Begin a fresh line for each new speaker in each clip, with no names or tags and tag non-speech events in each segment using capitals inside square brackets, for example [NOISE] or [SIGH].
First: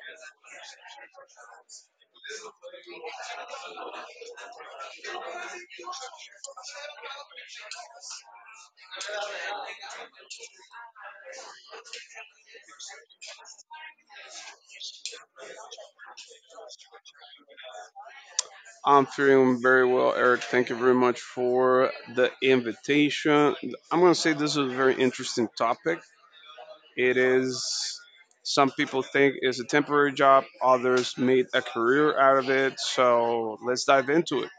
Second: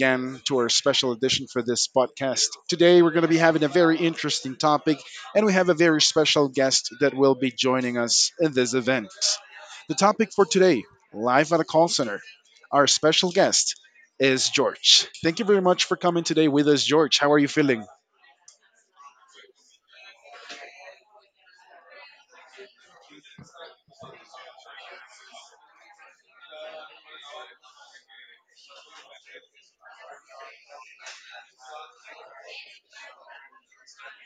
again to our special edition for this podcast. Today, we're going to be having a very interesting topic, and we have a very special guest that will be joining us in this event. The topic for today, live at a call center. Our special guest is George. Thank you very much for coming today with us, George. How are you feeling?
I'm feeling very well, Eric. Thank you very much for the invitation. I'm going to say this is a very interesting topic. It is, some people think it's a temporary job, others made a career out of it. So let's dive into it.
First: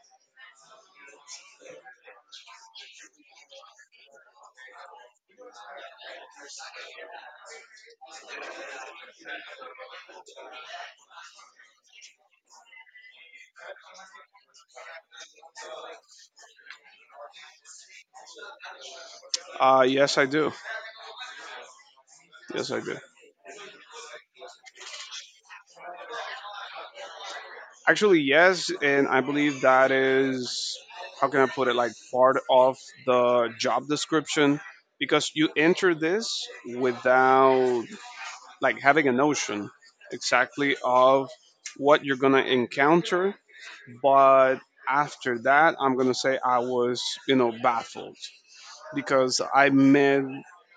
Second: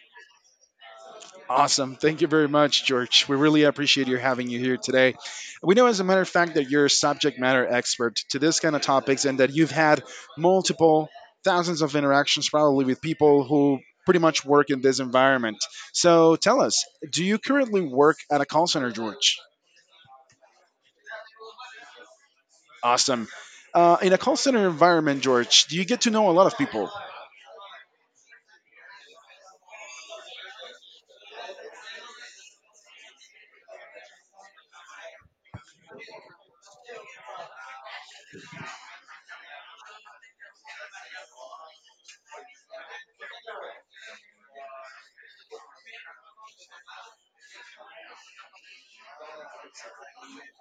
Awesome. Thank you very much, George. We really appreciate you having you here today. We know, as a matter of fact, that you're a subject matter expert to this kind of topics and that you've had multiple thousands of interactions probably with people who pretty much work in this environment. So tell us, do you currently work at a call center, George?
Yes, I do. Yes, I do.
Awesome. In a call center environment, George, do you get to know a lot of people?
Actually, yes, and I believe that is, how can I put it, like part of the job description because you enter this without like having a notion exactly of what you're gonna encounter but after that I'm gonna say I was baffled because i met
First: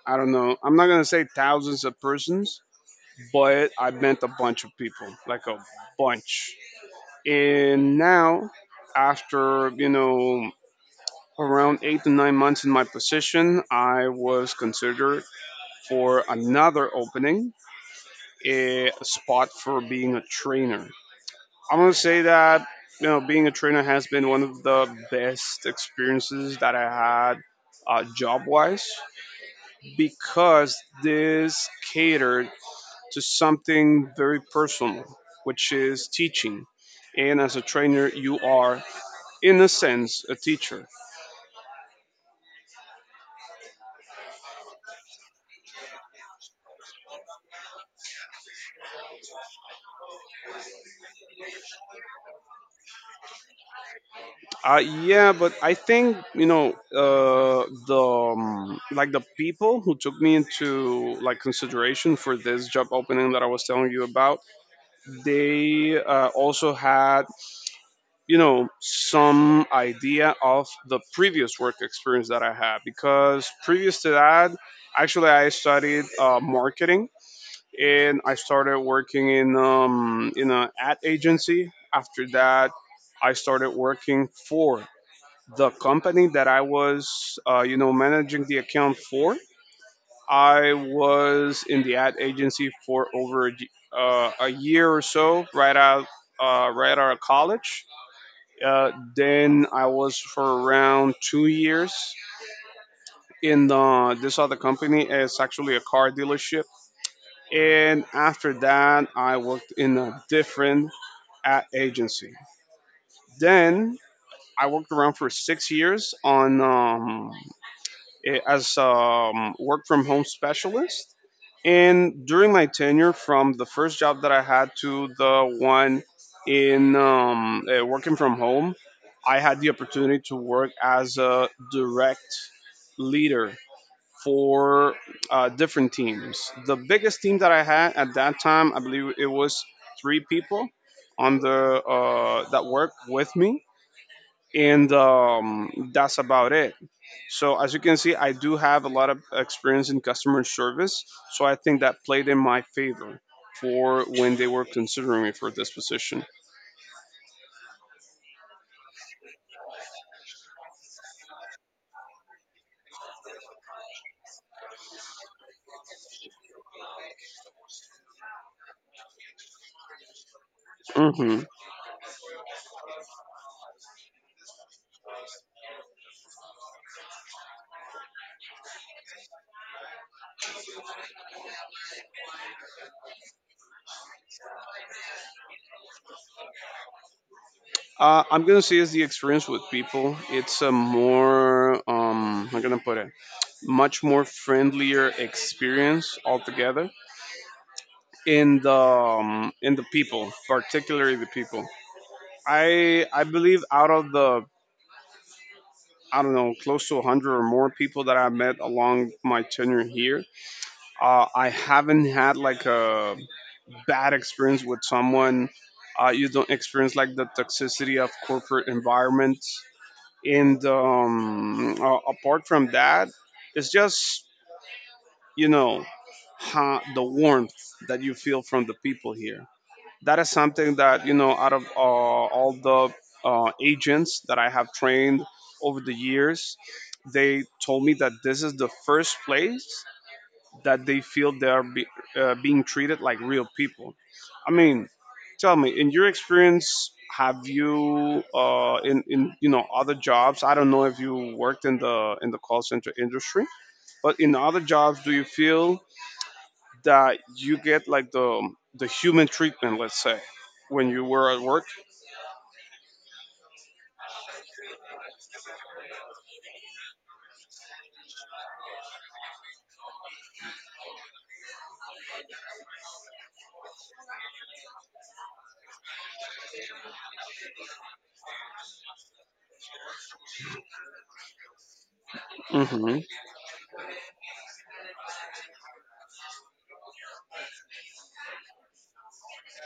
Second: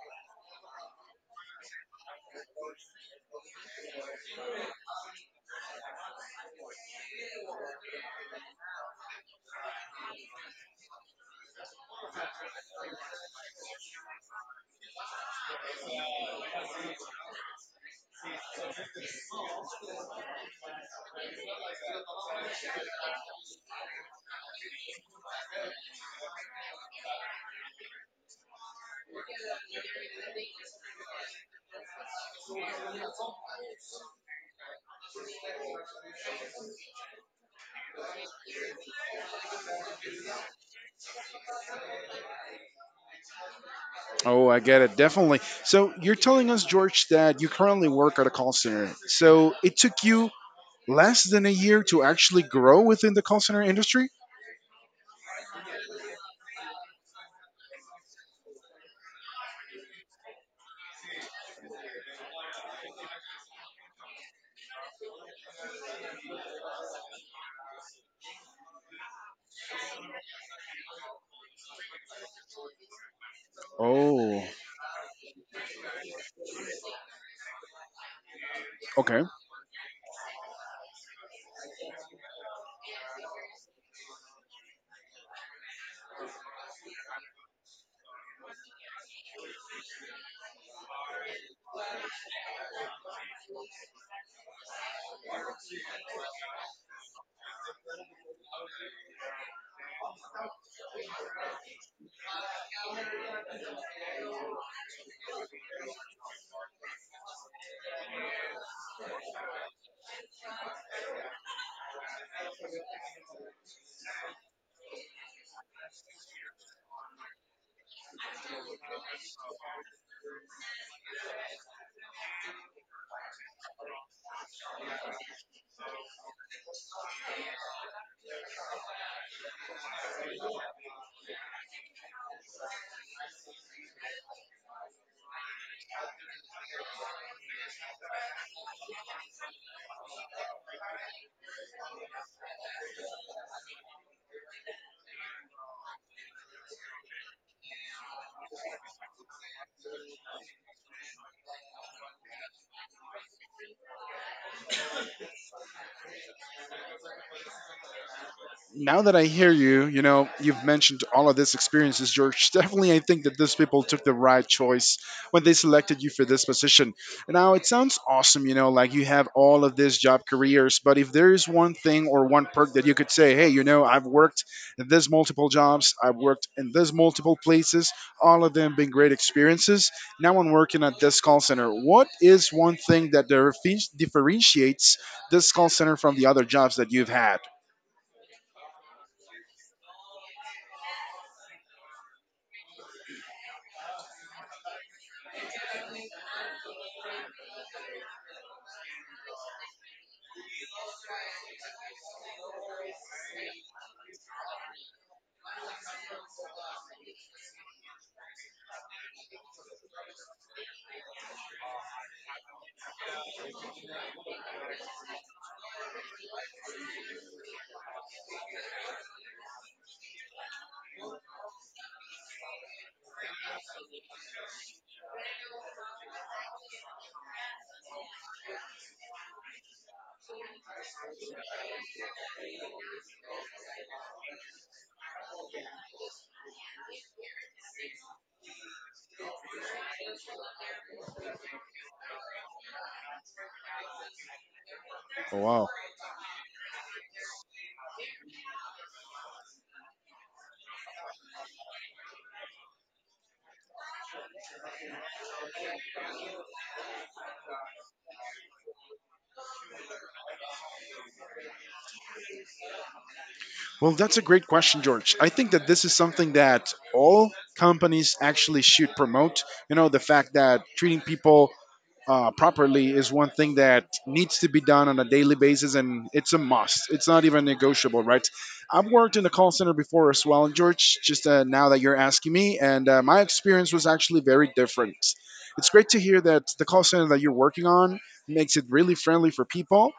i don't know I'm not gonna say thousands of persons but I met a bunch of people, like a bunch. And now, after around 8 to 9 months in my position, I was considered for another opening, a spot for being a trainer. I'm gonna say that being a trainer has been one of the best experiences that I had, job wise, because this catered to something very personal, which is teaching. And as a trainer, you are, in a sense, a teacher.
Oh, I get it, definitely. So you're telling us, George, that you currently work at a call center. So it took you less than a year to actually grow within the call center industry?
Yeah, but I think you know the like the people who took me into like consideration for this job opening that I was telling you about, they also had, some idea of the previous work experience that I had, because previous to
Oh,
that, actually I studied marketing, and I started
okay.
working in an ad agency. After that, I started working for the company that I was, managing the account for. I was in the ad agency for over a, a year or so, right out of college. Then I was for around 2 years in this other company. It's actually a car dealership. And after that, I worked in a different ad agency. Then I worked around for 6 years on eh, as work from home specialist. And during my tenure, from the first job that I had to the one in working from home, I had the opportunity to work as a direct leader for different teams. The biggest team that I had at that time, I believe it was three people on the that worked with me, and that's about it. So as you can see, I do have a lot of experience in customer service, so I think that played in my favor for when they were considering me for this position.
Now that I hear you, you know, you've mentioned all of these experiences, George. Definitely, I think that those people took the right choice when they selected you for this position. Now, it sounds awesome, you know, like you have all of these job careers, but if there is one
Hmm.
thing or one perk that you could say, hey, you know, I've worked in these multiple jobs, I've worked in these multiple places, all of them being great experiences. Now I'm working at this call center. What is one thing that differentiates this call center from the other jobs that you've had?
I'm gonna say is the experience with people. It's a more am gonna put it? Much more friendlier experience altogether in the in the people, particularly the people. I believe out of the, I don't know, close to 100 or more people that I met along my tenure here. I haven't had like a bad experience with someone. You don't experience like the toxicity of corporate environments. And Apart from that, it's just, you know, the warmth that you feel from the people here, that is something that out of all the agents that I have trained over the years, they told me that this is the first place that they feel they are being treated like real people. I mean,
Wow.
tell me, in your experience, have you in you know other jobs, I don't know if you worked in the call center industry, but in other jobs, do you feel that you get like the human treatment, let's say, when you were at work?
Well, that's a great question, George. I think that this is something that all companies actually should promote. You know, the fact that treating people properly is one thing that needs to be done on a daily basis, and it's a must. It's not even negotiable, right? I've worked in the call center before as well, and George, just now that you're asking me, and my
Mhm.
experience was actually very different. It's great to hear that the call center that you're working on makes it really friendly for people.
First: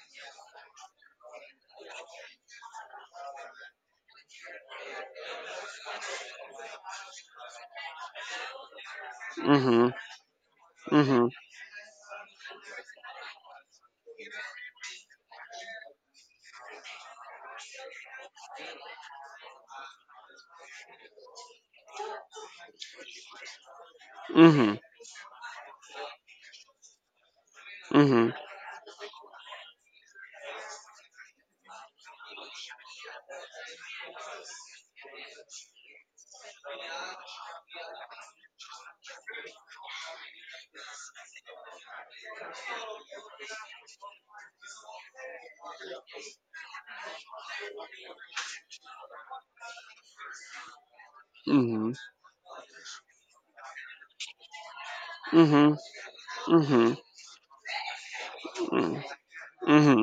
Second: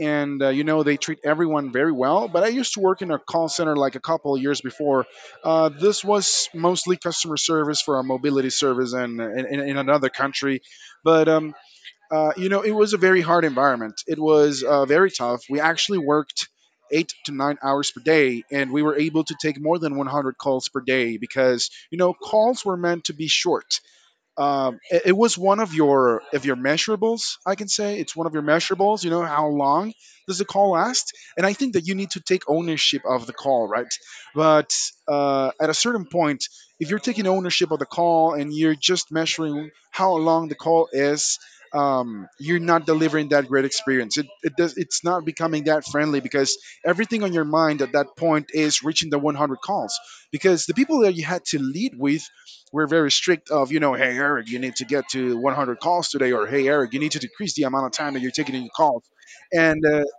And you know they treat everyone very well. But I used to work in a call center like a couple of years before. This was mostly customer service for a mobility service and in
Mhm.
another country. But
Mhm.
you know, it was a very hard environment. It was very tough. We actually worked 8 to 9 hours per day, and we were able to take more than 100 calls per day because, you know, calls were meant to be short. Um,
Mhm.
it, it was one of your measurables. I can say it's one of your
Mhm.
measurables. You know how long does the call last? And I think that you need to take ownership of the call, right? But at a certain point, if you're taking ownership of the call and you're just measuring how long the call is, you're not delivering that great experience. It's not becoming that friendly because everything on your mind at that point is reaching the 100 calls. Because the people that you had to lead
Mhm.
with we're very strict of, you know, hey, Eric, you need to get to 100
Mhm.
calls today, or hey, Eric, you need
Mhm.
to decrease the amount of time that you're taking in your calls.
Mhm.
And
Mhm.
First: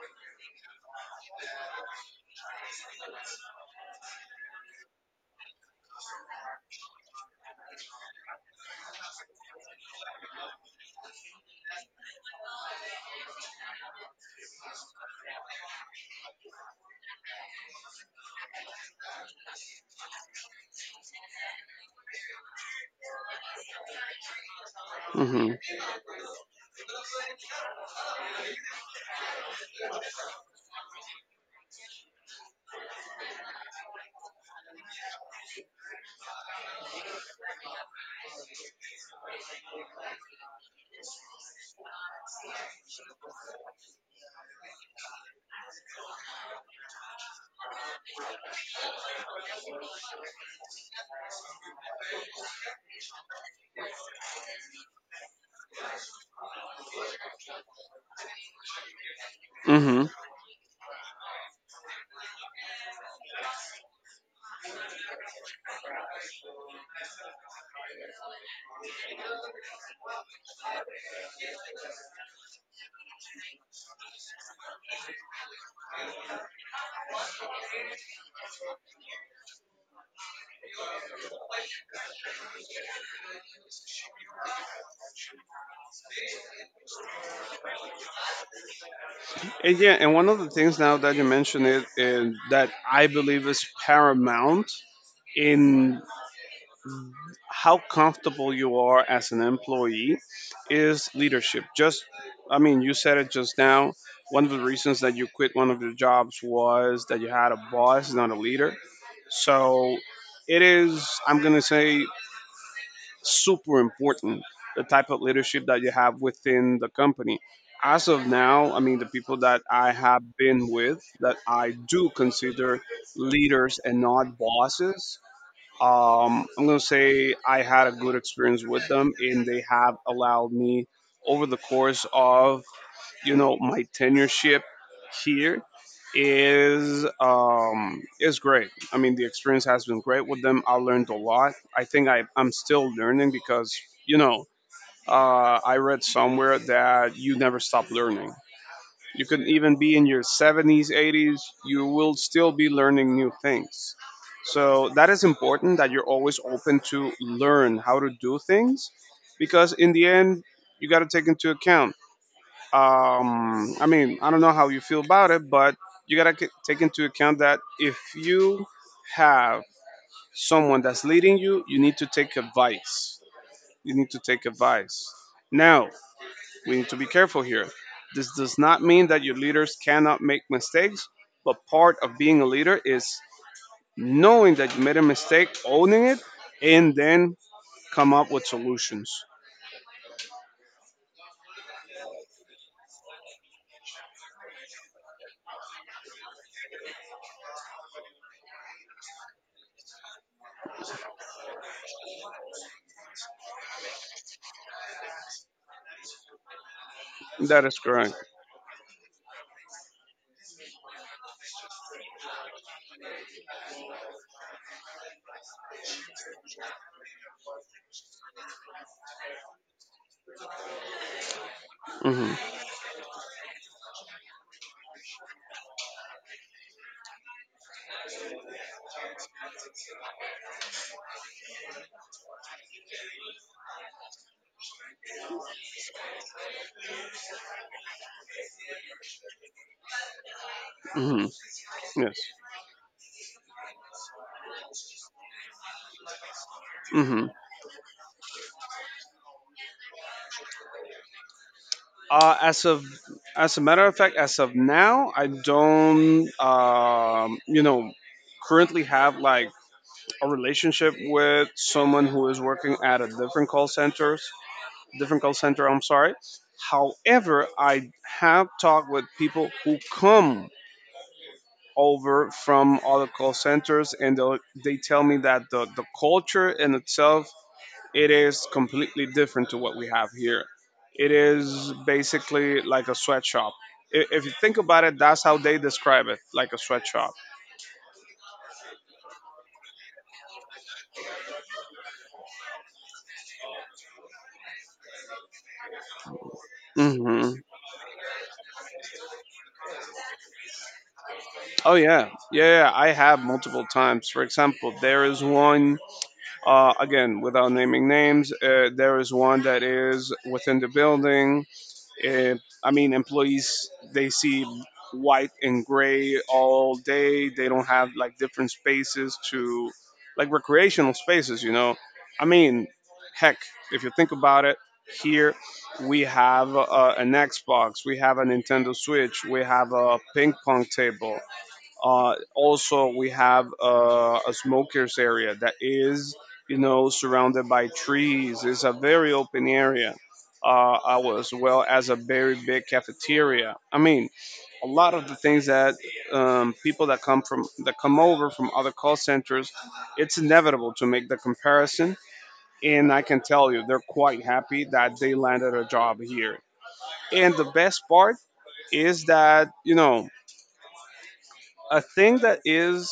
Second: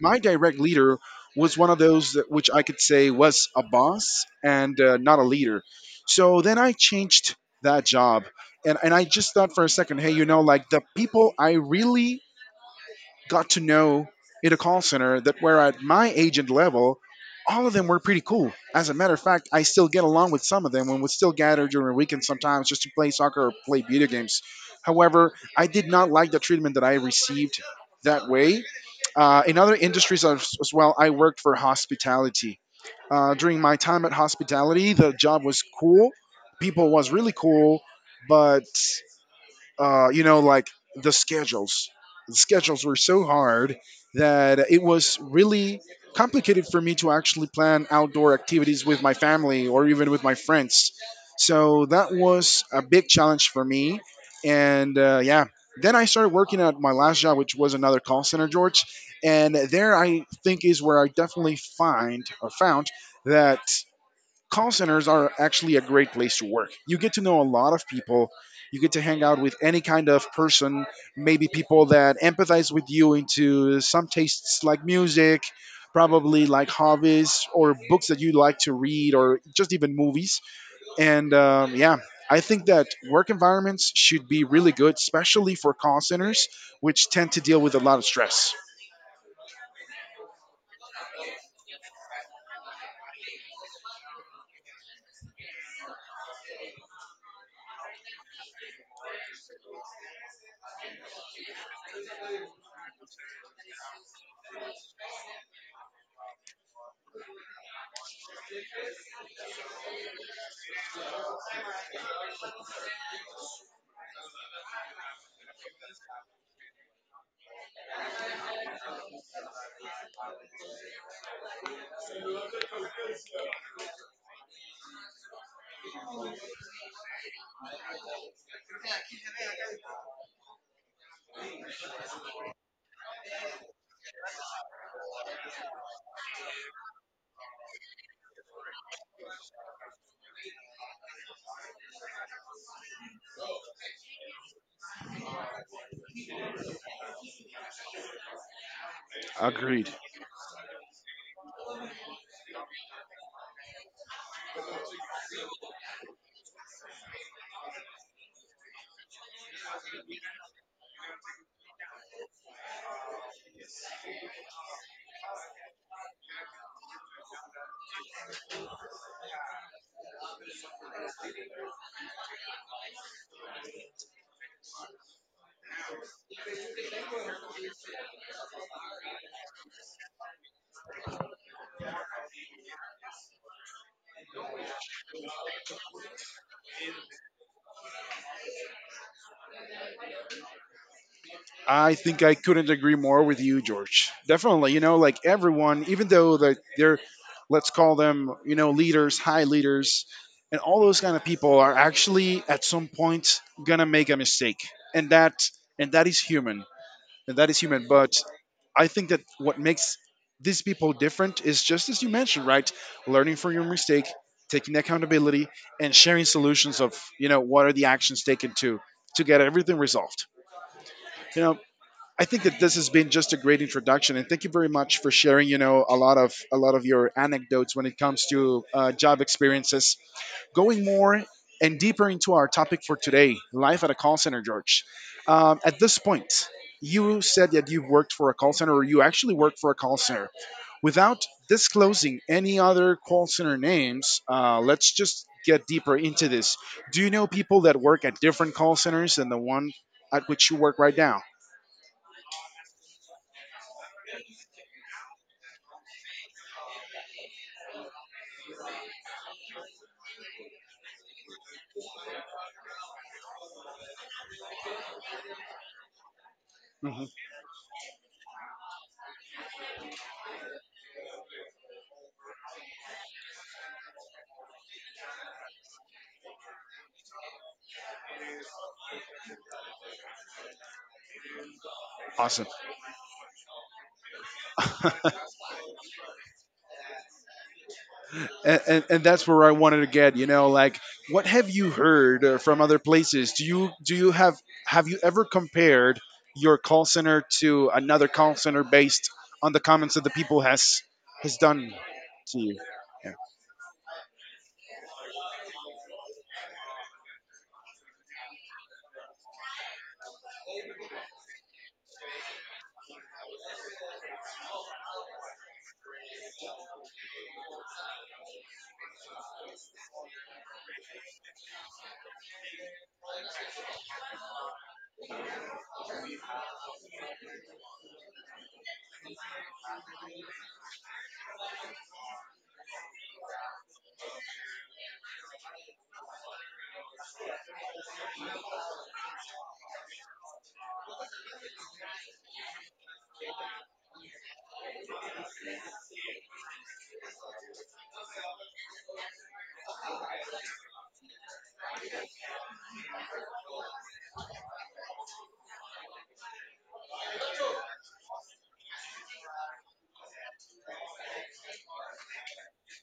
my direct leader was one of those that, which I could say was a boss and not a leader. So then I changed that job, and I just thought for a second, hey, you know, like the people I really got to know in a call center that were at my agent level, all of them were pretty cool. As a matter of fact, I still get along with some of them and would still gather during weekends sometimes just to play soccer or play video games. However,
Mhm.
I did not like the treatment that I received that way. In other industries as well, I worked for hospitality. During my time at hospitality, the job was cool. People was really cool, but you know, like the schedules. The schedules were so hard that it was really complicated for me to actually plan outdoor activities with my family or even with my friends. So that was a big challenge for me. And yeah, then I started working at my last job, which was another call center, George. And there
Mhm.
I think is where I definitely find or found that call centers are actually a great place to work. You get to know a lot of people. You get to hang out with any kind of person, maybe people that empathize with you into some tastes like music, probably like hobbies or books that you like to read, or just even movies. And yeah, I think that work environments should be really good, especially for call centers, which tend to deal with a lot of stress.
And yeah, and one of the things now that you mentioned it, and that I believe is paramount in how comfortable you are as an employee is leadership. Just, I mean, you said it just now. One of the reasons that you quit one of your jobs was that you had a boss, not a leader. So it is, I'm going to say, super important the type of leadership that you have within the company. As of now, I mean, the people that I have been with that I do consider leaders and not bosses, I'm going to say I had a good experience with them, and they have allowed me over the course of, my tenureship here, is great. I mean, the experience has been great with them. I learned a lot. I think I'm still learning, because you know I read somewhere that you never stop learning. You can even be
Agreed.
in your 70s, 80s, you will still be learning new things. So that is important, that you're always open to learn how to do things, because in the end, you got to take into account. I mean, I don't know how you feel about it, but you got to take into account that if you have someone that's leading you, you need to take advice. You need to take advice. Now, we need to be careful here. This does not mean that your leaders cannot make mistakes, but part of being a leader is knowing that you made a mistake, owning it, and then come up with solutions.
I think I couldn't agree more with you, George. Definitely, you know, like everyone, even though that they're, let's call them, you know, leaders, high leaders, and all those kind of people are actually at some point gonna make a mistake, and that and that is human, and that is
That is
human. But
correct.
I think that what makes these people different is just as you mentioned, right? Learning from your mistake, taking accountability, and sharing solutions of, you know, what are the actions taken to get everything resolved. You know, I think
Hmm.
that this has been just a great introduction, and thank you very much for sharing. You know, a lot of your anecdotes when it comes to job experiences. Going more and deeper into our topic for today, life at a call center, George. At this point, you said that you've worked for a call center, or you actually worked for a call center.
Hmm.
Without
Yes.
disclosing any other call center names, let's just get deeper into this. Do you
Hmm.
know people that work at different call centers than the one at which you work right now?
Uh, as of, as a matter of fact, as of now, I don't, currently have like a relationship with someone who is working at a different call centers, different call center, I'm sorry.
Mhm.
However, I have talked with people who come over from other call centers, and they tell me that the culture in itself, it is completely different to what we have here. It is
Awesome.
basically like a sweatshop. If you think about it, that's how they describe it, like a sweatshop.
And that's where I wanted to get. You know, like what have you heard from other places? Do you Have you ever compared your call center
Hmm.
to another call center based on the comments that the people has
Oh
done
yeah,
to
yeah,
you?
yeah. I have multiple times. For example, there is one. Again, without naming names, there is one that is within the building. Uh, I mean, employees, they see white and gray all day. They don't have like different spaces to, like recreational spaces, you know. I mean, heck, if you think about it, here we have an Xbox, we have a Nintendo Switch, we have a ping pong table. Also, we have a smokers area that is, you know, surrounded by trees. It's a very open area, as well as a very big cafeteria. I mean, a lot of the things that people that come from that come over from other call centers, it's inevitable to make the comparison. And I can tell you, they're quite happy that they landed a job here. And the best part is that, a thing that is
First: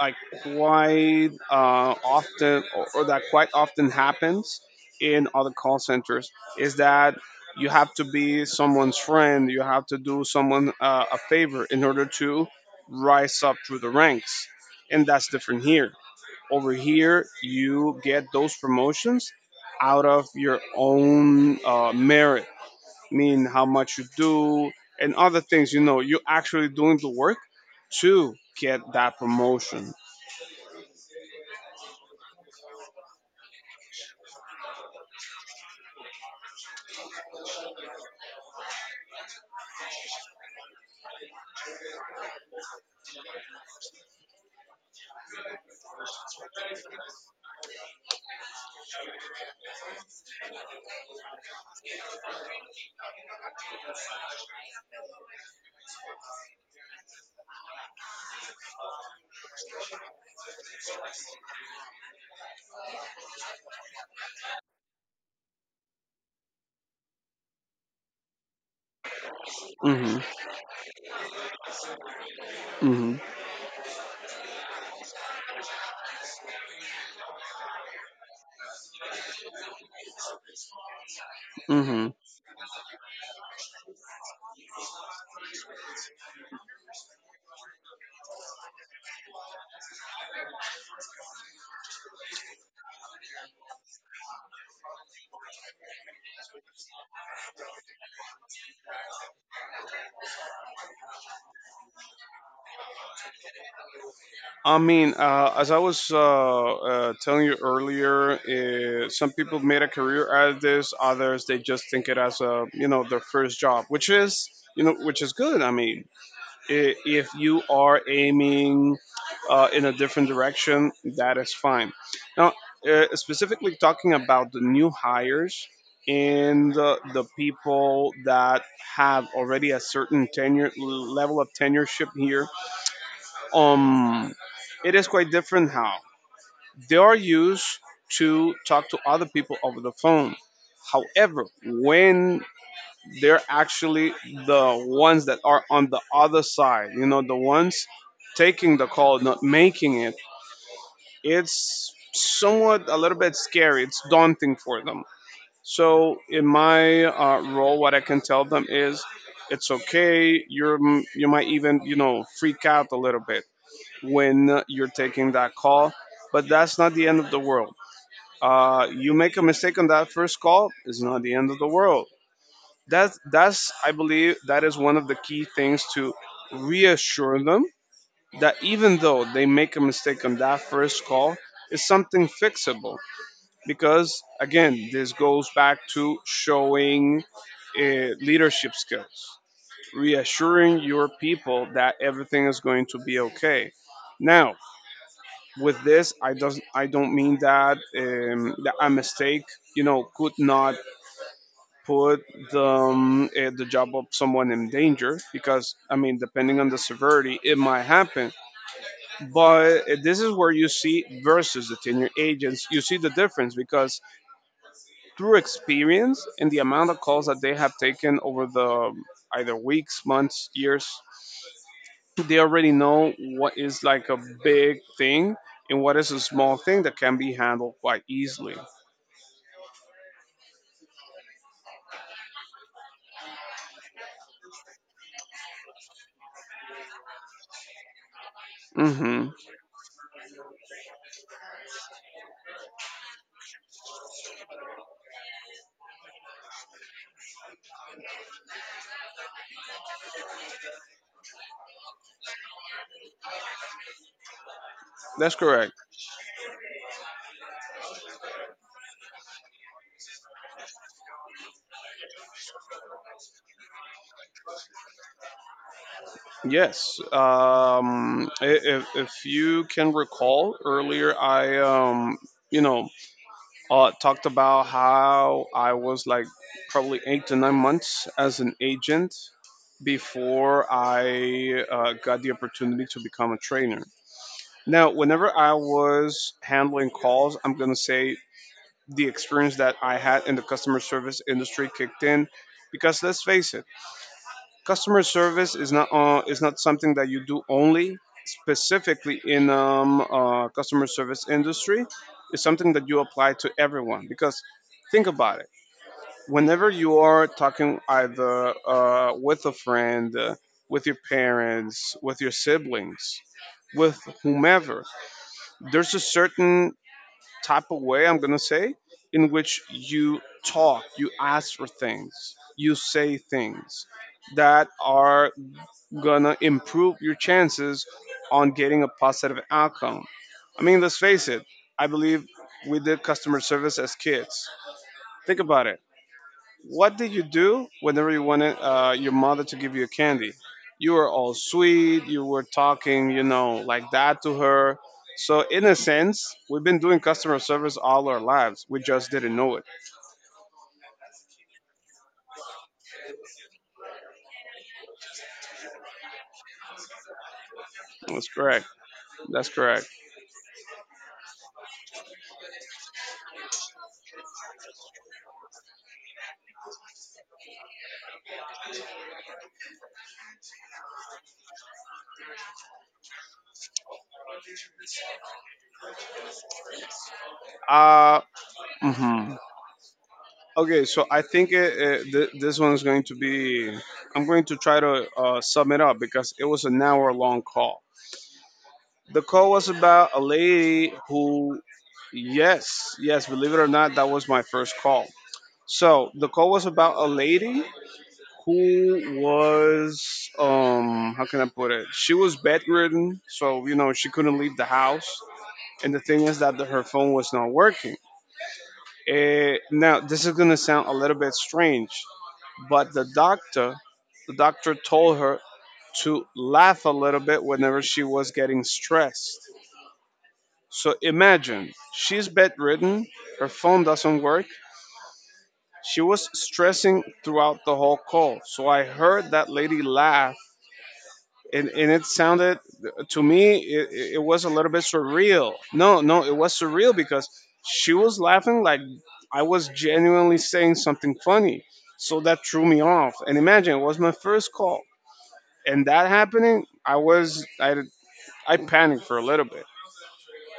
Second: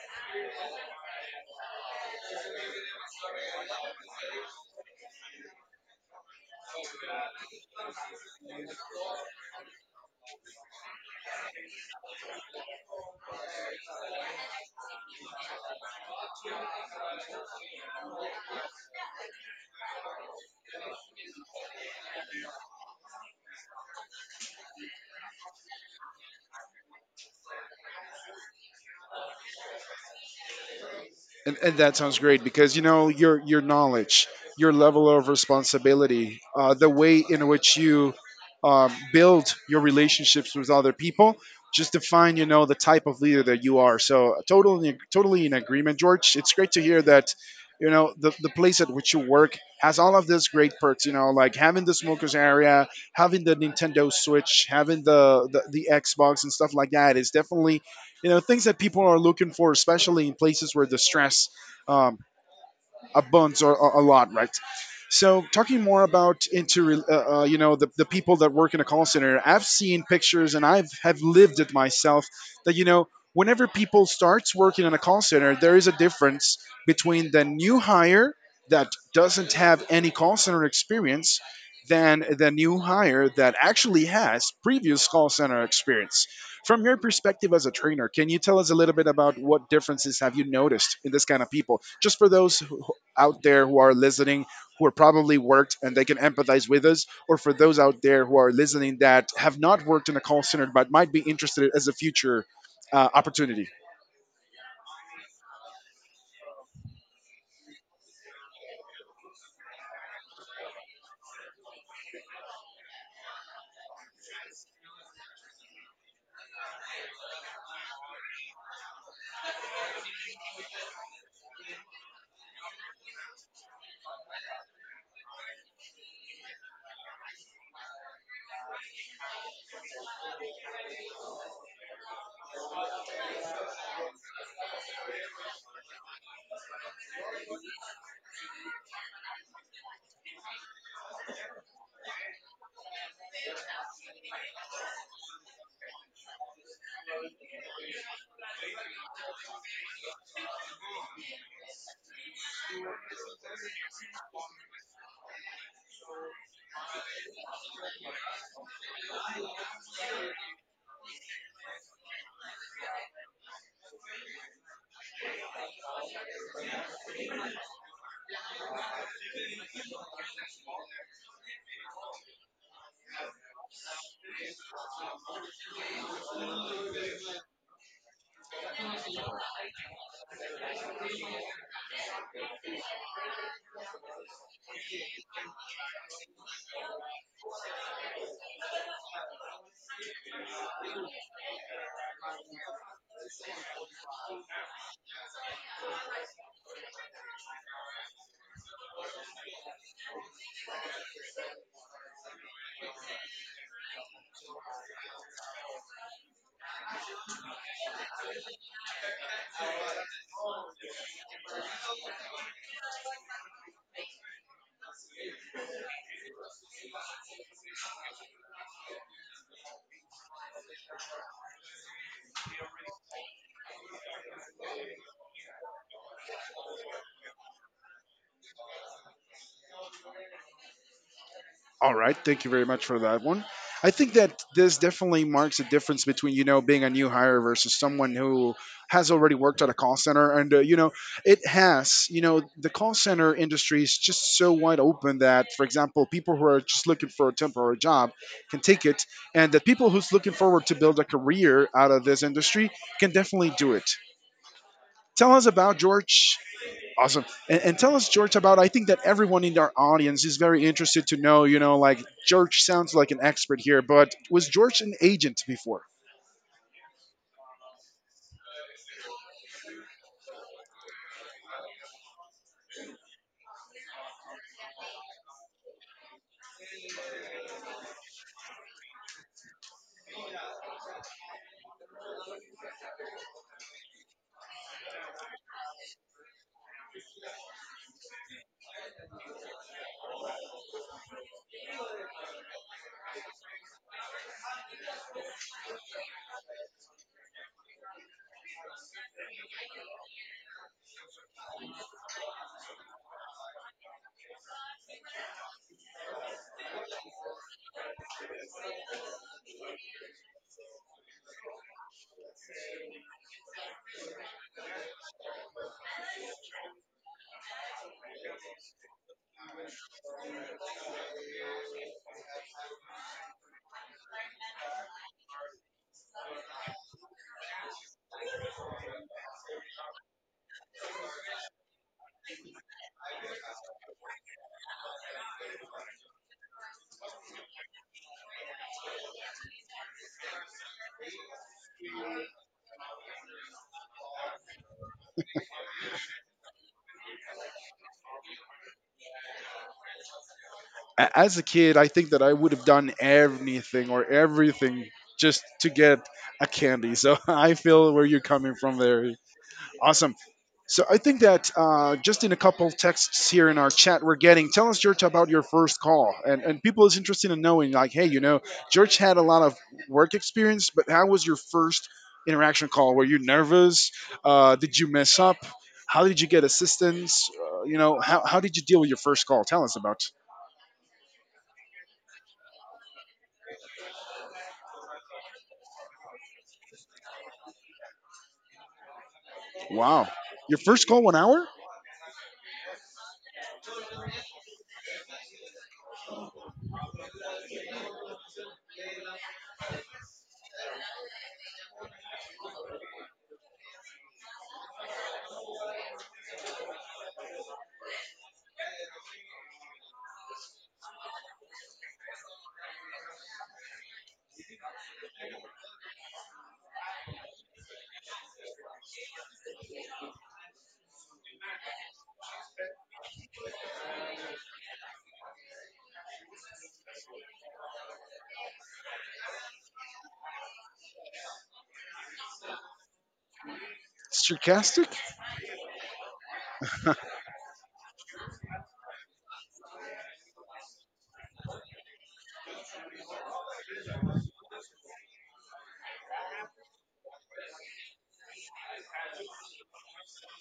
like quite or that quite often happens in other call centers, is that you have to be someone's friend, you have to do someone a favor in order to rise up through the ranks. And that's different here. Over here you get those promotions out of your own merit. mean, how much you do and other things, you know, you're actually doing the work to get that promotion.
And that sounds great because you know your knowledge, your level of responsibility, the way in which you build your relationships with other people, just define you know the type of leader that you are. So totally totally in agreement, George. It's great to hear that. You know the place at which you work has all of these great perks. You know, like having the smokers area, having the Nintendo Switch, having the Xbox and stuff like that is definitely you know things that people are looking for, especially in places where the stress um, a bunch or a lot, right? So talking more about into you know the people that work in a call center, I've seen
Hmm.
pictures and I've have lived it myself that you know
Hmm.
whenever people starts working in a call center, there is a difference between the new hire that doesn't have any call center experience
Hmm.
than the new hire that actually has previous call center experience. From your perspective as a trainer, can you tell us a little bit about what differences have you noticed in this kind of people? Just for those who out there who are listening who are probably worked and they can empathize with us or for those out there who are listening that have not worked in a call center but might be interested as a future opportunity.
I mean, as I was telling you earlier, some people made a career out of this, others they just think it as a, their first job, which is, which is good. I mean, if you are aiming in a different direction, that is fine. Now, specifically talking about the new hires and the people that have already a certain tenure level of tenureship here, um, it is quite different how they are used to talk to other people over the phone. However, when they're actually the ones that are on the other side, the ones taking the call, not making it, it's somewhat a little bit scary. It's daunting for them. So in my role, what I can tell them is it's okay. You might even freak out a little bit when you're taking that call, but that's not the end of the world. You make a mistake on that first call, it's not the end of the world. That's I believe that is one of the key things — to reassure them that even though they make a mistake on that first call, it's something fixable, because again this goes back to showing uh, leadership skills, reassuring your people that everything is going to be okay. Now, with this I don't mean that a mistake could not put the job of someone in danger, because I mean, depending on the severity, it might happen. But this is where you see versus the tenure agents, you see the difference, because through experience and the amount of calls that they have taken over the either weeks, months, years, they already know what is like a big thing and what is a small thing that can be handled quite easily.
All right, thank you very much for that one. I think that this definitely marks a difference between you know being a new hire versus someone who has
Hmm.
already worked at a call center, and you know it has. You know the call center industry is just so wide open that, for example, people who are just looking for a temporary job can take it, and that people who's looking forward to build a career out of this industry can definitely do it.
That's
Tell us
correct.
about George. Awesome. And tell us, George, about I think that everyone in our audience is very interested to know, you know, like George sounds like an expert here, but was George an agent before?
Yes. If you can recall earlier, I, you know, talked about how I was like probably 8 to 9 months as an agent before I got the opportunity to become a trainer. Now, whenever I was handling calls, I'm going to say the experience that I had in the customer service industry kicked in, because let's face it, customer service is not something that you do only specifically in customer service industry. It's something that you apply to everyone, because think about it. Whenever you are talking either with a friend, with your parents, with your siblings, with whomever, there's a certain type of way, I'm gonna say, in which you talk, you ask for things, you say things that are gonna improve your chances on getting a positive outcome. I mean, let's face it, I believe we did customer service as kids. Think about it. What did you do whenever you wanted your mother to give you a candy? You were all sweet, you were talking, like that to her. So, in a sense, we've been doing customer service all our lives. We just didn't know it.
As a kid, I think that I would have done anything or everything just to get a candy. So [LAUGHS] I feel where
That's
you're
correct.
coming from there.
That's correct.
Awesome. So I think that just in a couple texts here in our chat we're getting, tell us George about your first call, and people is interested in knowing like, hey, George had a lot of work experience, but how was your first interaction call? Were you nervous? Did you mess up? How did you get assistance?
Uh,
How did you deal with your
mhm.
first call? Tell us about.
Okay, so I think this one is going to be — I'm going to try to sum it up because it was an hour long call. The call was about a
Wow, your
lady
first call one
who,
hour?
yes, yes, believe it or not, that was my first call. So the call was about a lady who was, how can I put it? She was bedridden, so you know she couldn't leave the house. And the thing is that her phone was not working. Now this is gonna sound a little bit strange, but the doctor told her to laugh a little bit whenever she was getting stressed. So imagine, she's bedridden, her phone doesn't work. She was stressing throughout the whole call. So I heard that lady laugh, and it sounded to me, it was a little bit
Sarcastic?
surreal. No, no, it was surreal, because she was laughing like I was genuinely saying something funny. So that threw me off. And imagine, it was my first call, and that happening, I was I panicked for a little bit.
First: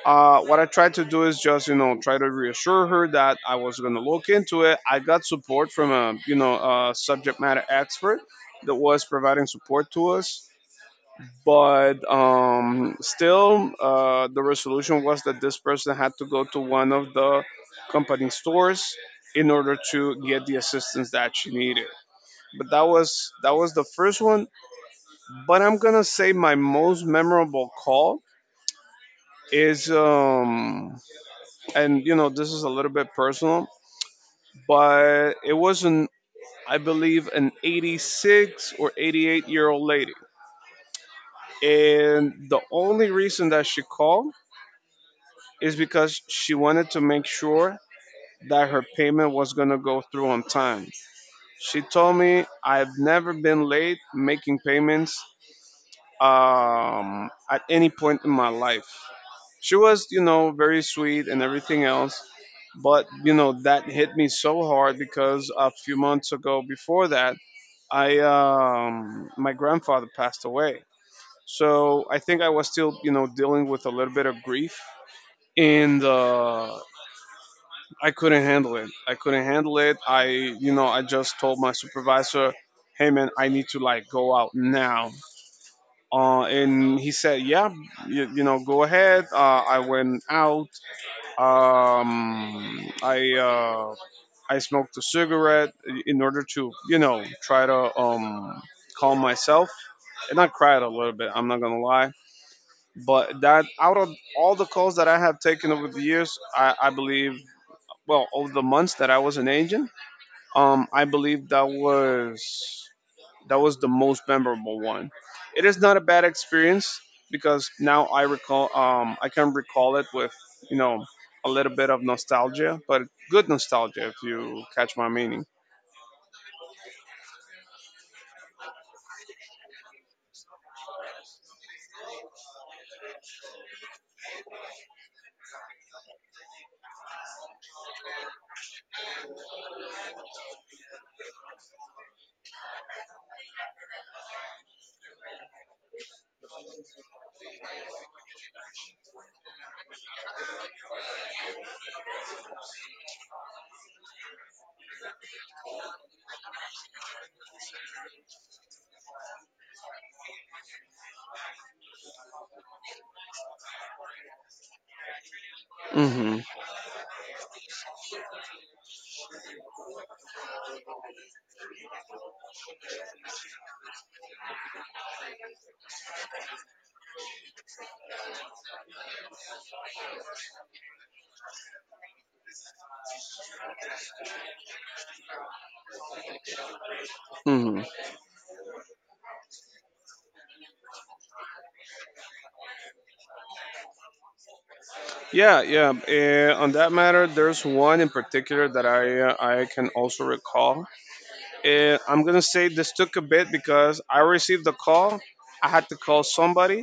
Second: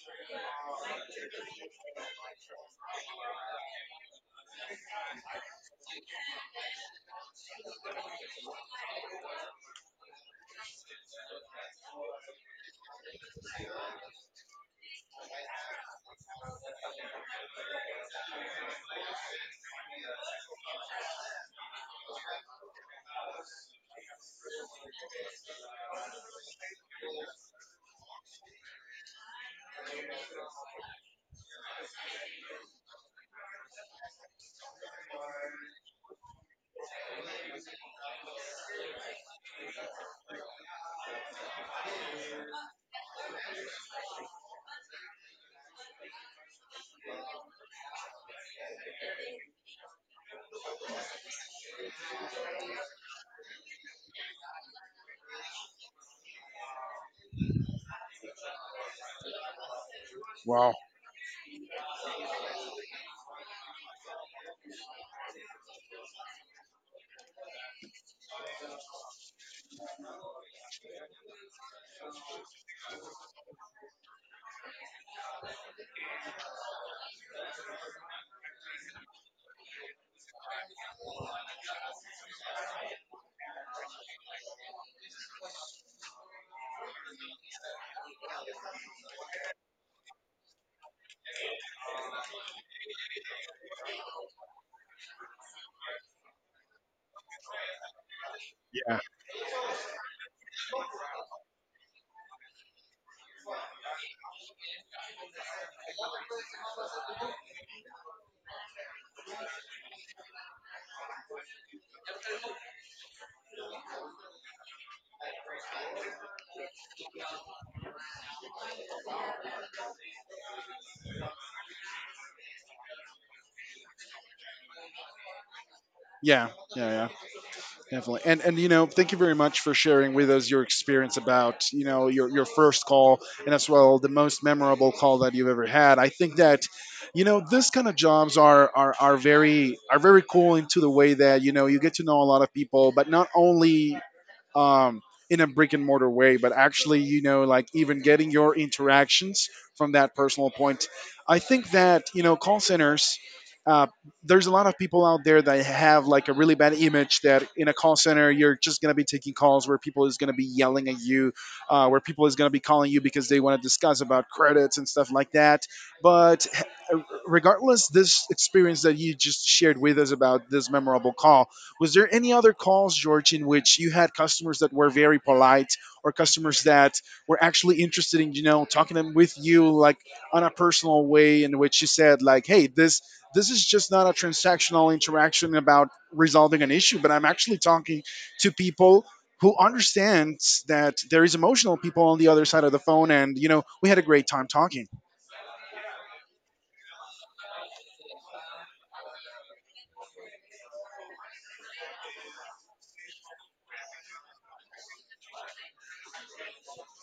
What I tried to do is just try to reassure her that I was gonna look into it. I got support from a you know a subject matter expert that was providing support to us, but still the resolution was that this person had to go to one of the company stores in order to get the assistance that she needed. But that was the first one, but I'm gonna say my most memorable call is and you know this is a little bit personal, but it was, an I believe, an 86 or 88-year-old lady, and the only reason that she called is because she wanted to make sure that her payment was gonna go through on time. She told me, I've never been late making payments at any point in my life. She was
Wow.
very sweet and everything else. But, that hit me so hard, because a few months ago before that, I my grandfather passed away. So I think I was, still, you know, dealing with a little bit of grief, and I couldn't handle it. I couldn't handle it. I just told my supervisor, "Hey, man, I need to like go out now." And he said, "Yeah, you know, go ahead." I went out. Um, I uh, I smoked a cigarette in order to try to
Yeah.
calm myself. And I cried a little bit. I'm not gonna lie. But that, out of all the calls that I have taken over the years, I believe — well, over the months that I was an agent — I believe that was the most memorable one. It is not a bad experience, because now I can recall it with you know a little bit of nostalgia, but good nostalgia, if you catch my meaning.
Yeah. Yeah, yeah. Definitely. And you know, thank you very much for sharing with us your experience about, you know, your first call and as well the most memorable call that you've ever had. I think that you know, this kind of jobs are are very are very cool into the way that, you know, you get to know a lot of people, but not only um, in a brick and mortar way, but actually, you know, like even getting your interactions from that personal point. I think that, you know, call centers, uh, there's a lot of people out there that have like a really bad image that in a call center, you're just going to be taking calls where people is going to be yelling at you, where people is going to be calling you because they want to discuss about credits and stuff like that. But
Hmm.
eh, regardless, this experience that you just shared with us about this memorable call, was there any other calls, George, in which you had customers that were very polite or customers that were actually interested in, you know, talking them with you like on a personal way in which you said like, hey, this is just not a transactional interaction about resolving an issue, but I'm actually talking
Hmm.
to people who understands that there is emotional people on the other side of the phone and you know we had a great time talking.
Yeah, yeah. On that matter, there's one in particular that uh, I can also recall. I'm gonna say this took a bit because I received the call, I had to call somebody —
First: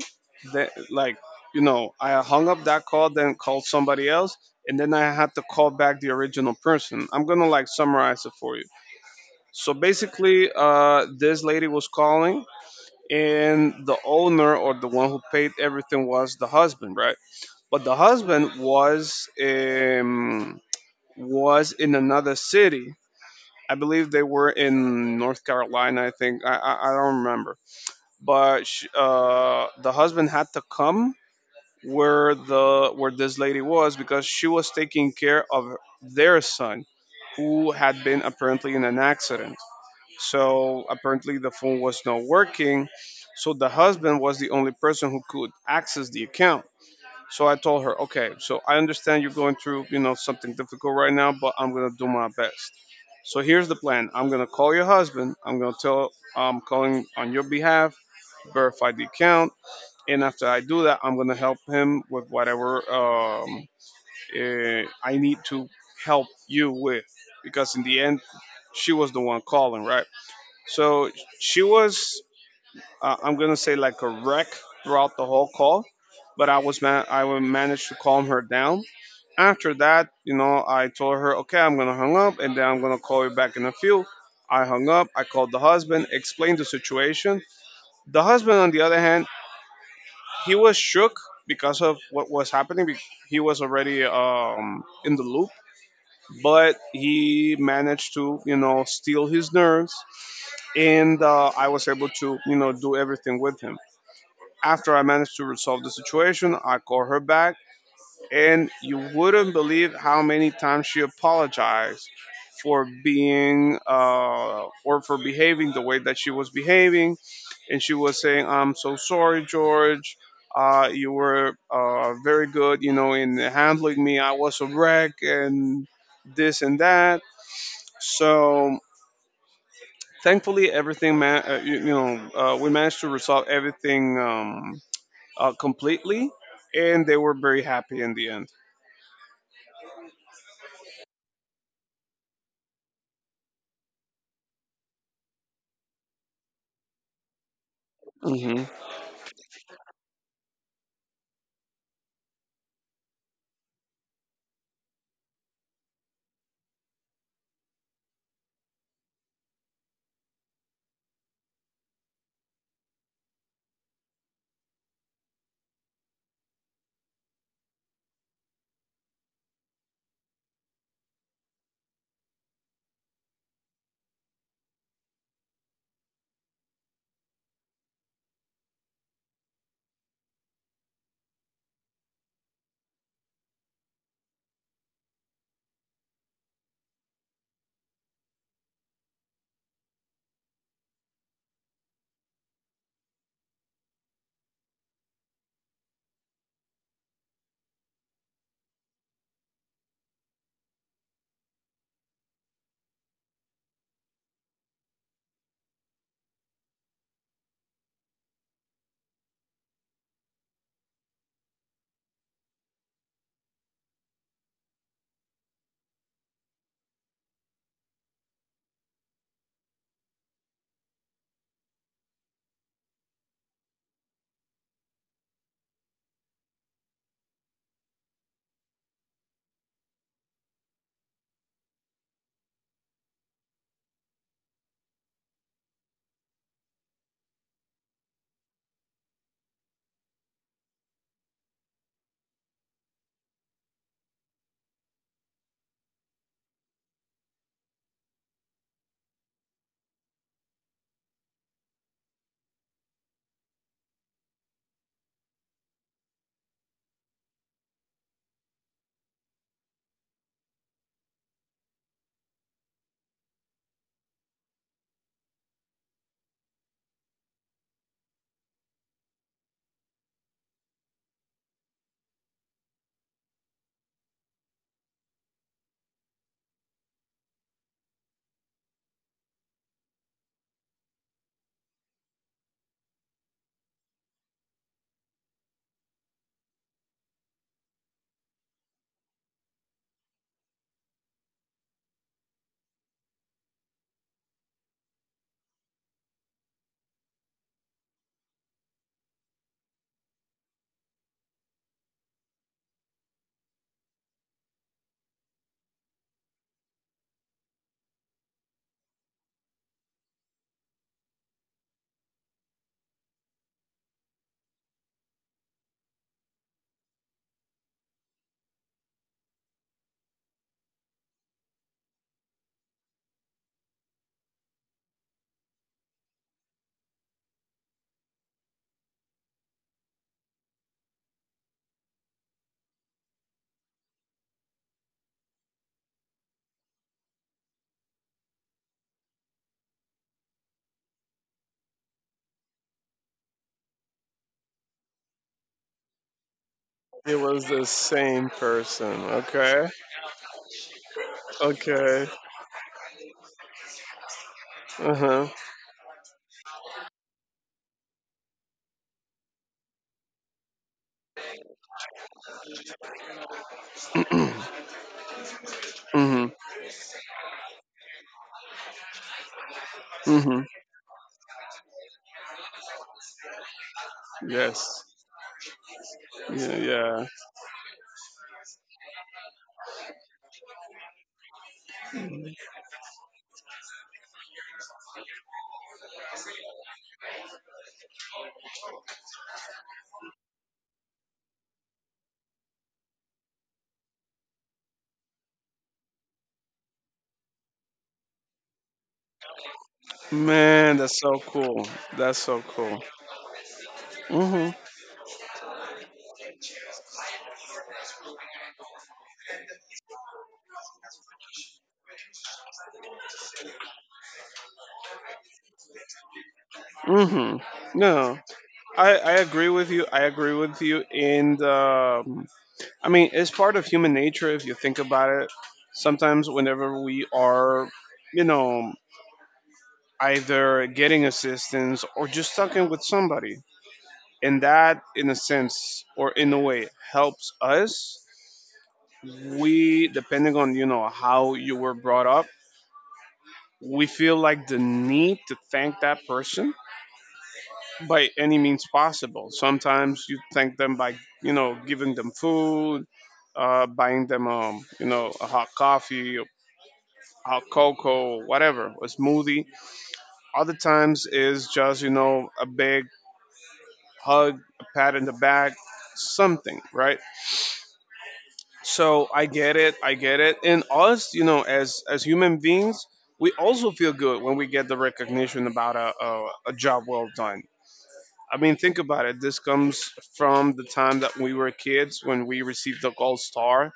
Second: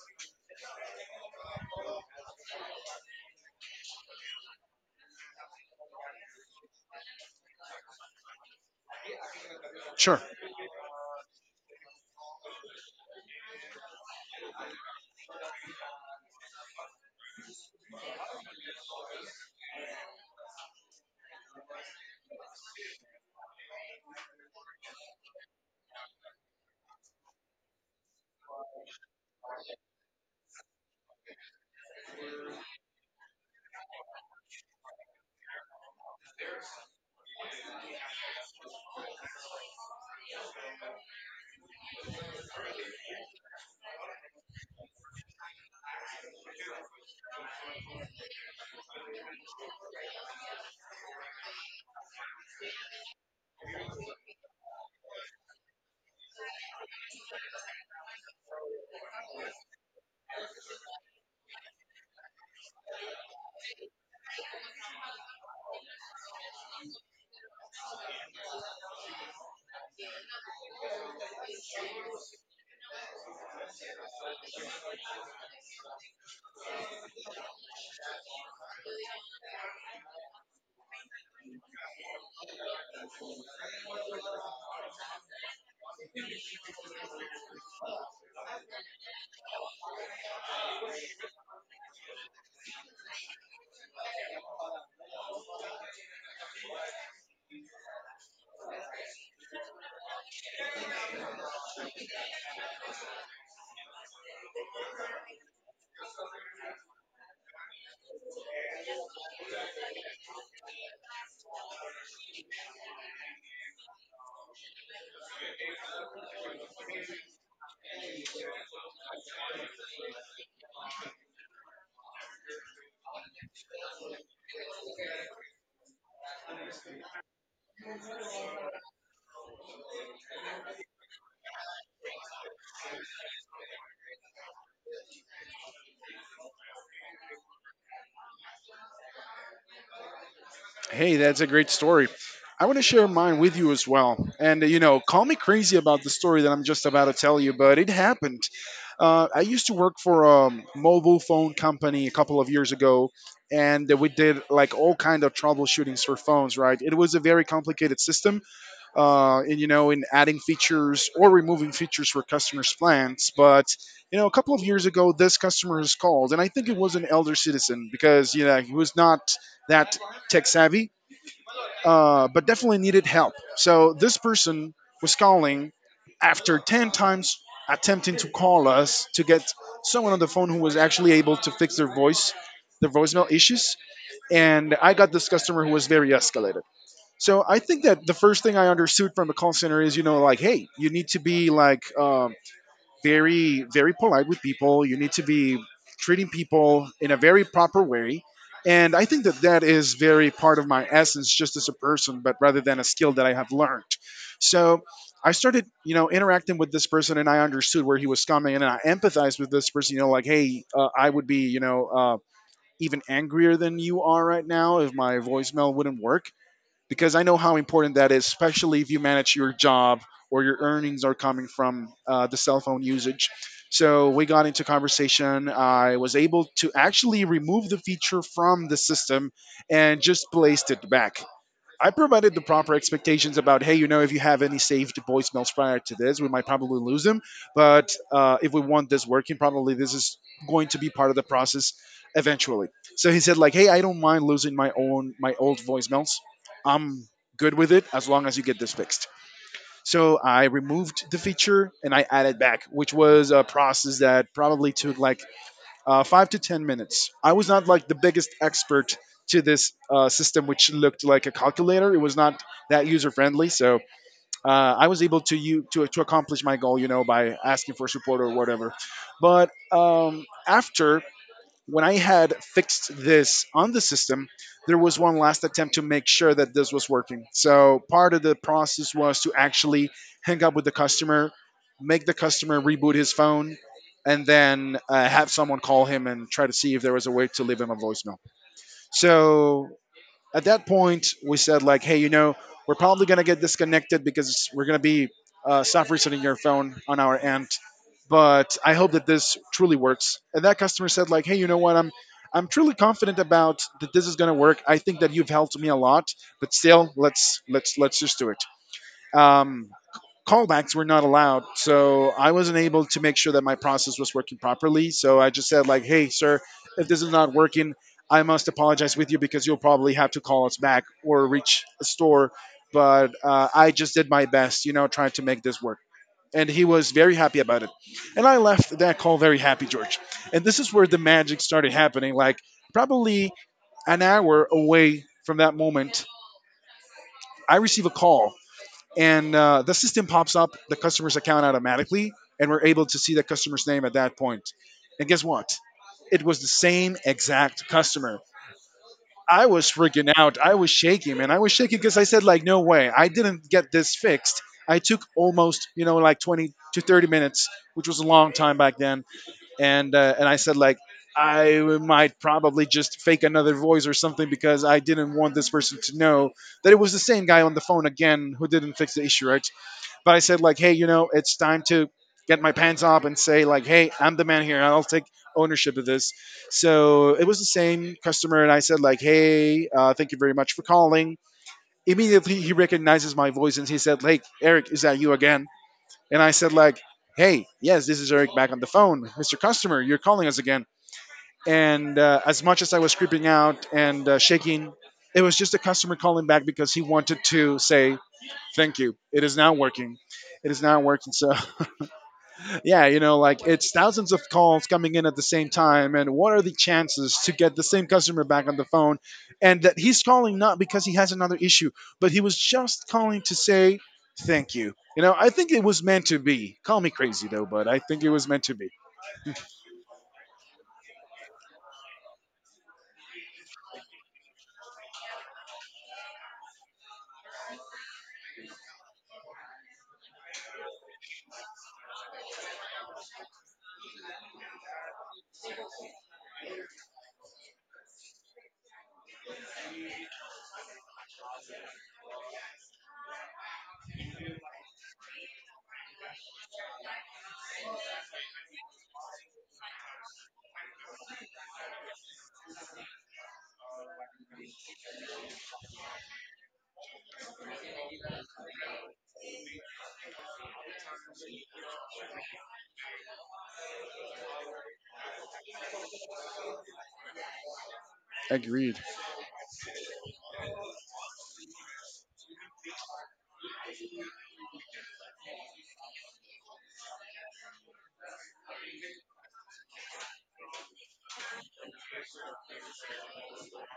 That like you know, I hung up that call, then called somebody else, and then I had to call back the original person. I'm gonna like summarize it for you. So
Sure.
basically, this lady was calling, and the owner, or the one who paid everything, was the husband, right? But the husband was in another city — I believe they were in North Carolina, I think — I don't remember. But sh the husband had to come where the where this lady was, because she was taking care of their son, who had been apparently in an accident. So apparently the phone was not working, so the husband was the only person who could access the account. So I told her, okay, so I understand you're going through something difficult right now, but I'm gonna do my best. So here's the plan. I'm gonna call your husband, I'm gonna tell I'm calling on your behalf, verify the account, and after I do that, I'm gonna help him with whatever I need to help you with, because in the end, she was the one calling, right? So she was I'm gonna say like a wreck throughout the whole call, but I would manage to calm her down. After that, I told her, okay, I'm gonna hang up, and then I'm gonna call you back in a few. I hung up. I called the husband, explained the situation. The husband, on the other hand, he was shook because of what was happening. He was already in the loop, but he managed to steal his nerves, and I was able to do everything with him. After I managed to resolve the situation, I called her back, and you wouldn't believe how many times she apologized for being or for behaving the way that she was behaving. And she was saying, I'm so sorry, George. You were very good in handling me. I was a wreck, and this and that. So thankfully, everything, man, we managed to resolve everything completely, and they were very happy in the end.
Hey, that's a great story. I want to share mine with you as well. And, you know, call me crazy about the story that I'm just about to tell you, but it happened.
Hmm.
I used to work for a mobile phone company a couple of years ago, and we did like all kind of troubleshootings for phones, right? It was a very complicated system, and, you know, in adding features or removing features for customers' plans. But, you know, a couple of years ago, this customer has called, and I think it was an elder citizen because, you know, he was not that tech savvy, but definitely needed help. So this person was calling after 10 times attempting to call us to get someone on the phone who was actually able to fix their voice, their voicemail issues. And I got this customer who was very escalated. So I think that the first thing I understood from a call center is, you know, like, hey, you need to be like very very polite with people. You need to be treating people in a very proper way, and I think that that is very part of my essence just as a person but rather than a skill that I have learned. So I started, you know, interacting with this person and I understood where he was coming and I empathized with this person, you know, like, hey, I would be, you know, even angrier than you are right now if my voicemail wouldn't work, because I know how important that is, especially if you manage your job or your earnings are coming from the cell phone usage. So we got into conversation. I was able to actually remove the feature from the system and just placed it back. I provided the proper expectations about, hey, you know, if you have any saved voicemails prior to this, we might probably lose them. But if we want this working, probably this is going to be part of the process eventually. So he said, like, hey, I don't mind losing my old voicemails. I'm good with it as long as you get this fixed. So I removed the feature and I added back, which was a process that probably took like 5 to 10 minutes. I was not like the biggest expert to this system, which looked like a calculator. It was not that user friendly, so uh, I was able to you to accomplish my goal, you know, by asking for support or whatever. But after when I had fixed this on the system, there was one last attempt to make sure that this was working. So part of the process was to actually hang up with the customer, make the customer reboot his phone, and then have someone call him and try to see if there was a way to leave him a voicemail. So at that point, we said like, hey, you know, we're probably gonna get disconnected because we're gonna be soft resetting your phone on our end. But I hope that this truly works. And that customer said like, hey, you know what? I'm truly confident about that this is gonna work. I think that you've helped me a lot. But still, let's let's just do it. um, Callbacks were not allowed. So I wasn't able to make sure that my process was working properly. So I just said like, "Hey, sir, if this is not working, I must apologize with you because you'll probably have to call us back or reach a store." But I just did my best, you know, trying to make this work. And he was very happy about it. And I left that call very happy, George. And this is where the magic started happening. Like, probably an hour away from that moment, I receive a call and the system pops up the customer's account automatically, and we're able to see the customer's name at that point. And guess what? It was the same
It was
exact
the
customer.
same person.
I was
Okay.
freaking out. I was shaking, man. I was shaking because I
Okay.
said, like, no way. I didn't get this fixed. I took
Uh huh.
almost, you know, like 20 to 30 minutes, which was a long time back then. And I said, like, I might probably just fake another voice or something because I didn't want this person to know
Mhm.
that it was the same guy on the phone again who didn't fix the issue, right? But I said
Mhm.
like, hey, you know, it's time to get my pants up and say like, hey, I'm the man here. I'll
Yes.
take ownership of this.
Yeah, yeah.
So it was the same customer, and I said like, hey, thank you very much for calling. Immediately he recognizes my voice and he said, like, Eric, is that you again? And I said like, hey, yes, this is Eric back on the phone, Mr. Customer, you're calling us again. And as much as I was creeping out and shaking, it was just a customer calling back because he wanted to say thank you. It is now working. It is now
Man, that's
working.
so
So [LAUGHS]
cool. That's so
yeah,
cool.
you know, like it's thousands of
Mhm.
calls coming in at the same time, and what are the chances to get the same customer back on the phone? And that he's calling not because he has another issue, but he was just calling to say thank you. You know, I think it was meant to be. Call me crazy though,
Mhm.
but I think it
No,
was meant to be.
I agree with you. I agree with you. And I mean, it's part of human nature if you think about it. Sometimes, whenever we are, you know, either getting assistance or just talking with somebody. And that, in a sense or in a way, helps us. We, depending on how you were brought up, we feel like the need to thank that person by any means possible. Sometimes you thank them by giving them food, buying them a hot coffee, hot cocoa, whatever, a smoothie. Other times is just a big hug, a pat in the back, something, right?
Agreed.
So I get it, I get it. And us, you know, as human beings, we also feel good when we get the recognition about a job well done. I mean, think about it. This comes from the time that we were kids when we received the gold star.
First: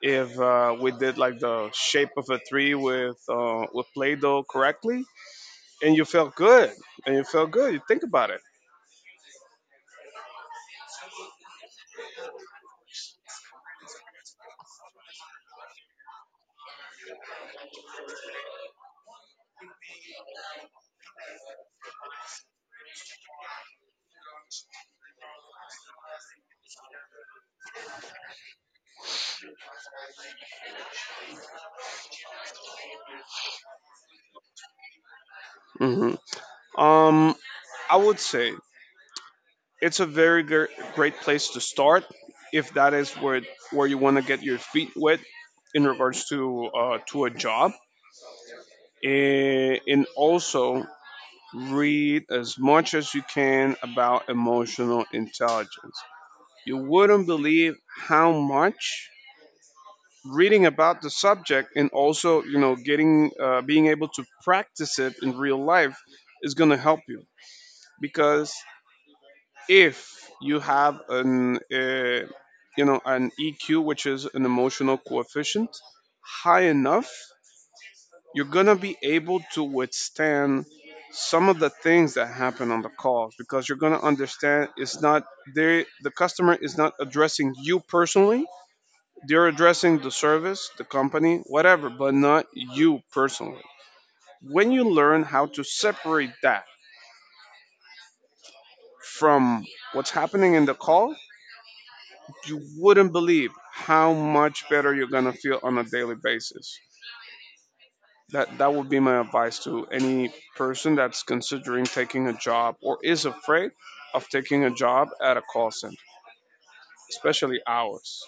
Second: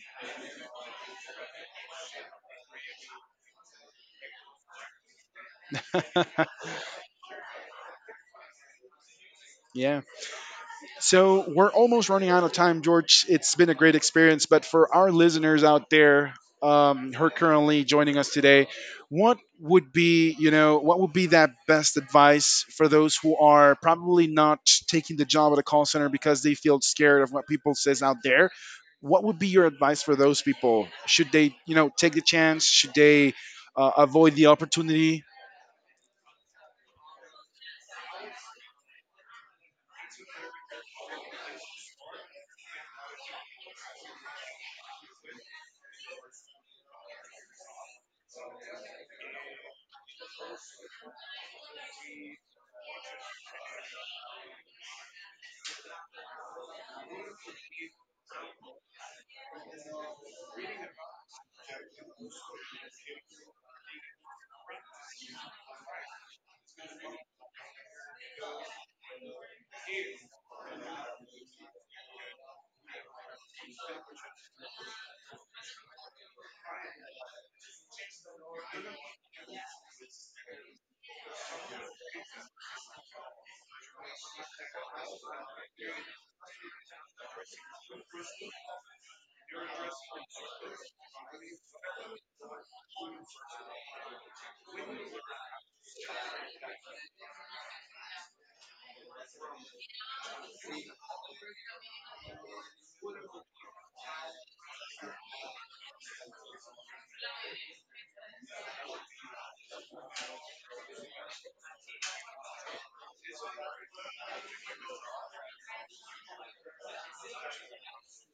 If we did like the shape of a tree with with Play-Doh correctly, and you felt good,
[LAUGHS]
and you felt good, you think about it.
Yeah. So we're almost running out of time, George. It's been a great experience, but for our listeners out there, her currently joining us today, what would be, you know, what would be that best advice for those who are probably not taking the job at a call center because they feel scared of what people says out there? What would be your advice for those people? Should they, you know, take the chance? Should they avoid the opportunity?
Hmm. Um, I would say it's a very great place to start if that is where you want to get your feet wet in regards to a job, and also read as much as you can about emotional intelligence. You wouldn't believe how much reading about the subject, and also getting being able to practice it in real life is going to help you. Because if you have an you know an EQ, which is an emotional coefficient, high enough, you're gonna be able to withstand some of the things that happen on the calls, because you're gonna understand it's not — the customer is not addressing you personally. They're addressing the service, the company, whatever, but not you personally. When you learn how to separate that from what's happening in the call, you wouldn't believe how much better you're gonna feel on a daily basis. That would be my advice to any person that's considering taking a job or is afraid of taking a job at a call center, especially ours.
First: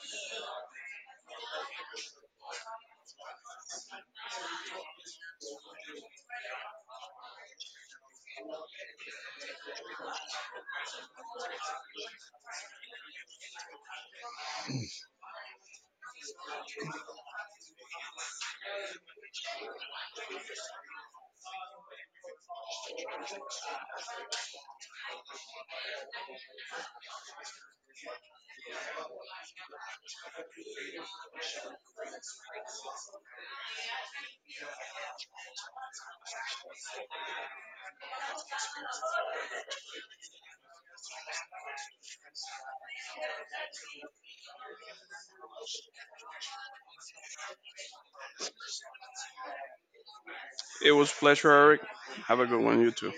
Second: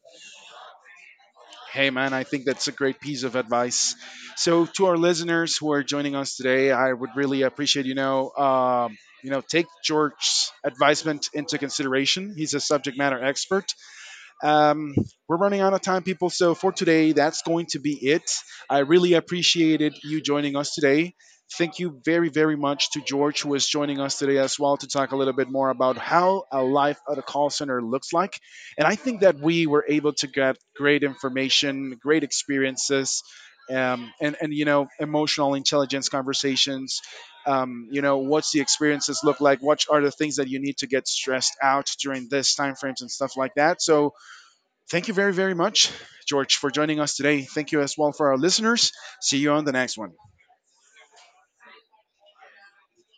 Hey, man, I think that's a great piece of advice. So, to our listeners who are joining us today, I would really appreciate, you know, take George's advisement into consideration. He's a subject matter expert. um, we're running out of time, people. So for today, that's going to be it. I really appreciated you joining us today. Thank you very, very much to George, who is joining us today as well to talk a little bit more about how a life at a call center looks like. And I think that we were able to get great information, great experiences, you know, emotional intelligence conversations. You know, what's the experiences look like? What are the things that you need to get stressed out during this time frames and stuff like that? So, thank you very, very much, George, for joining us today. Thank you as well for our listeners. See you on the next one.
It was a pleasure, Eric. Have a good one, you too.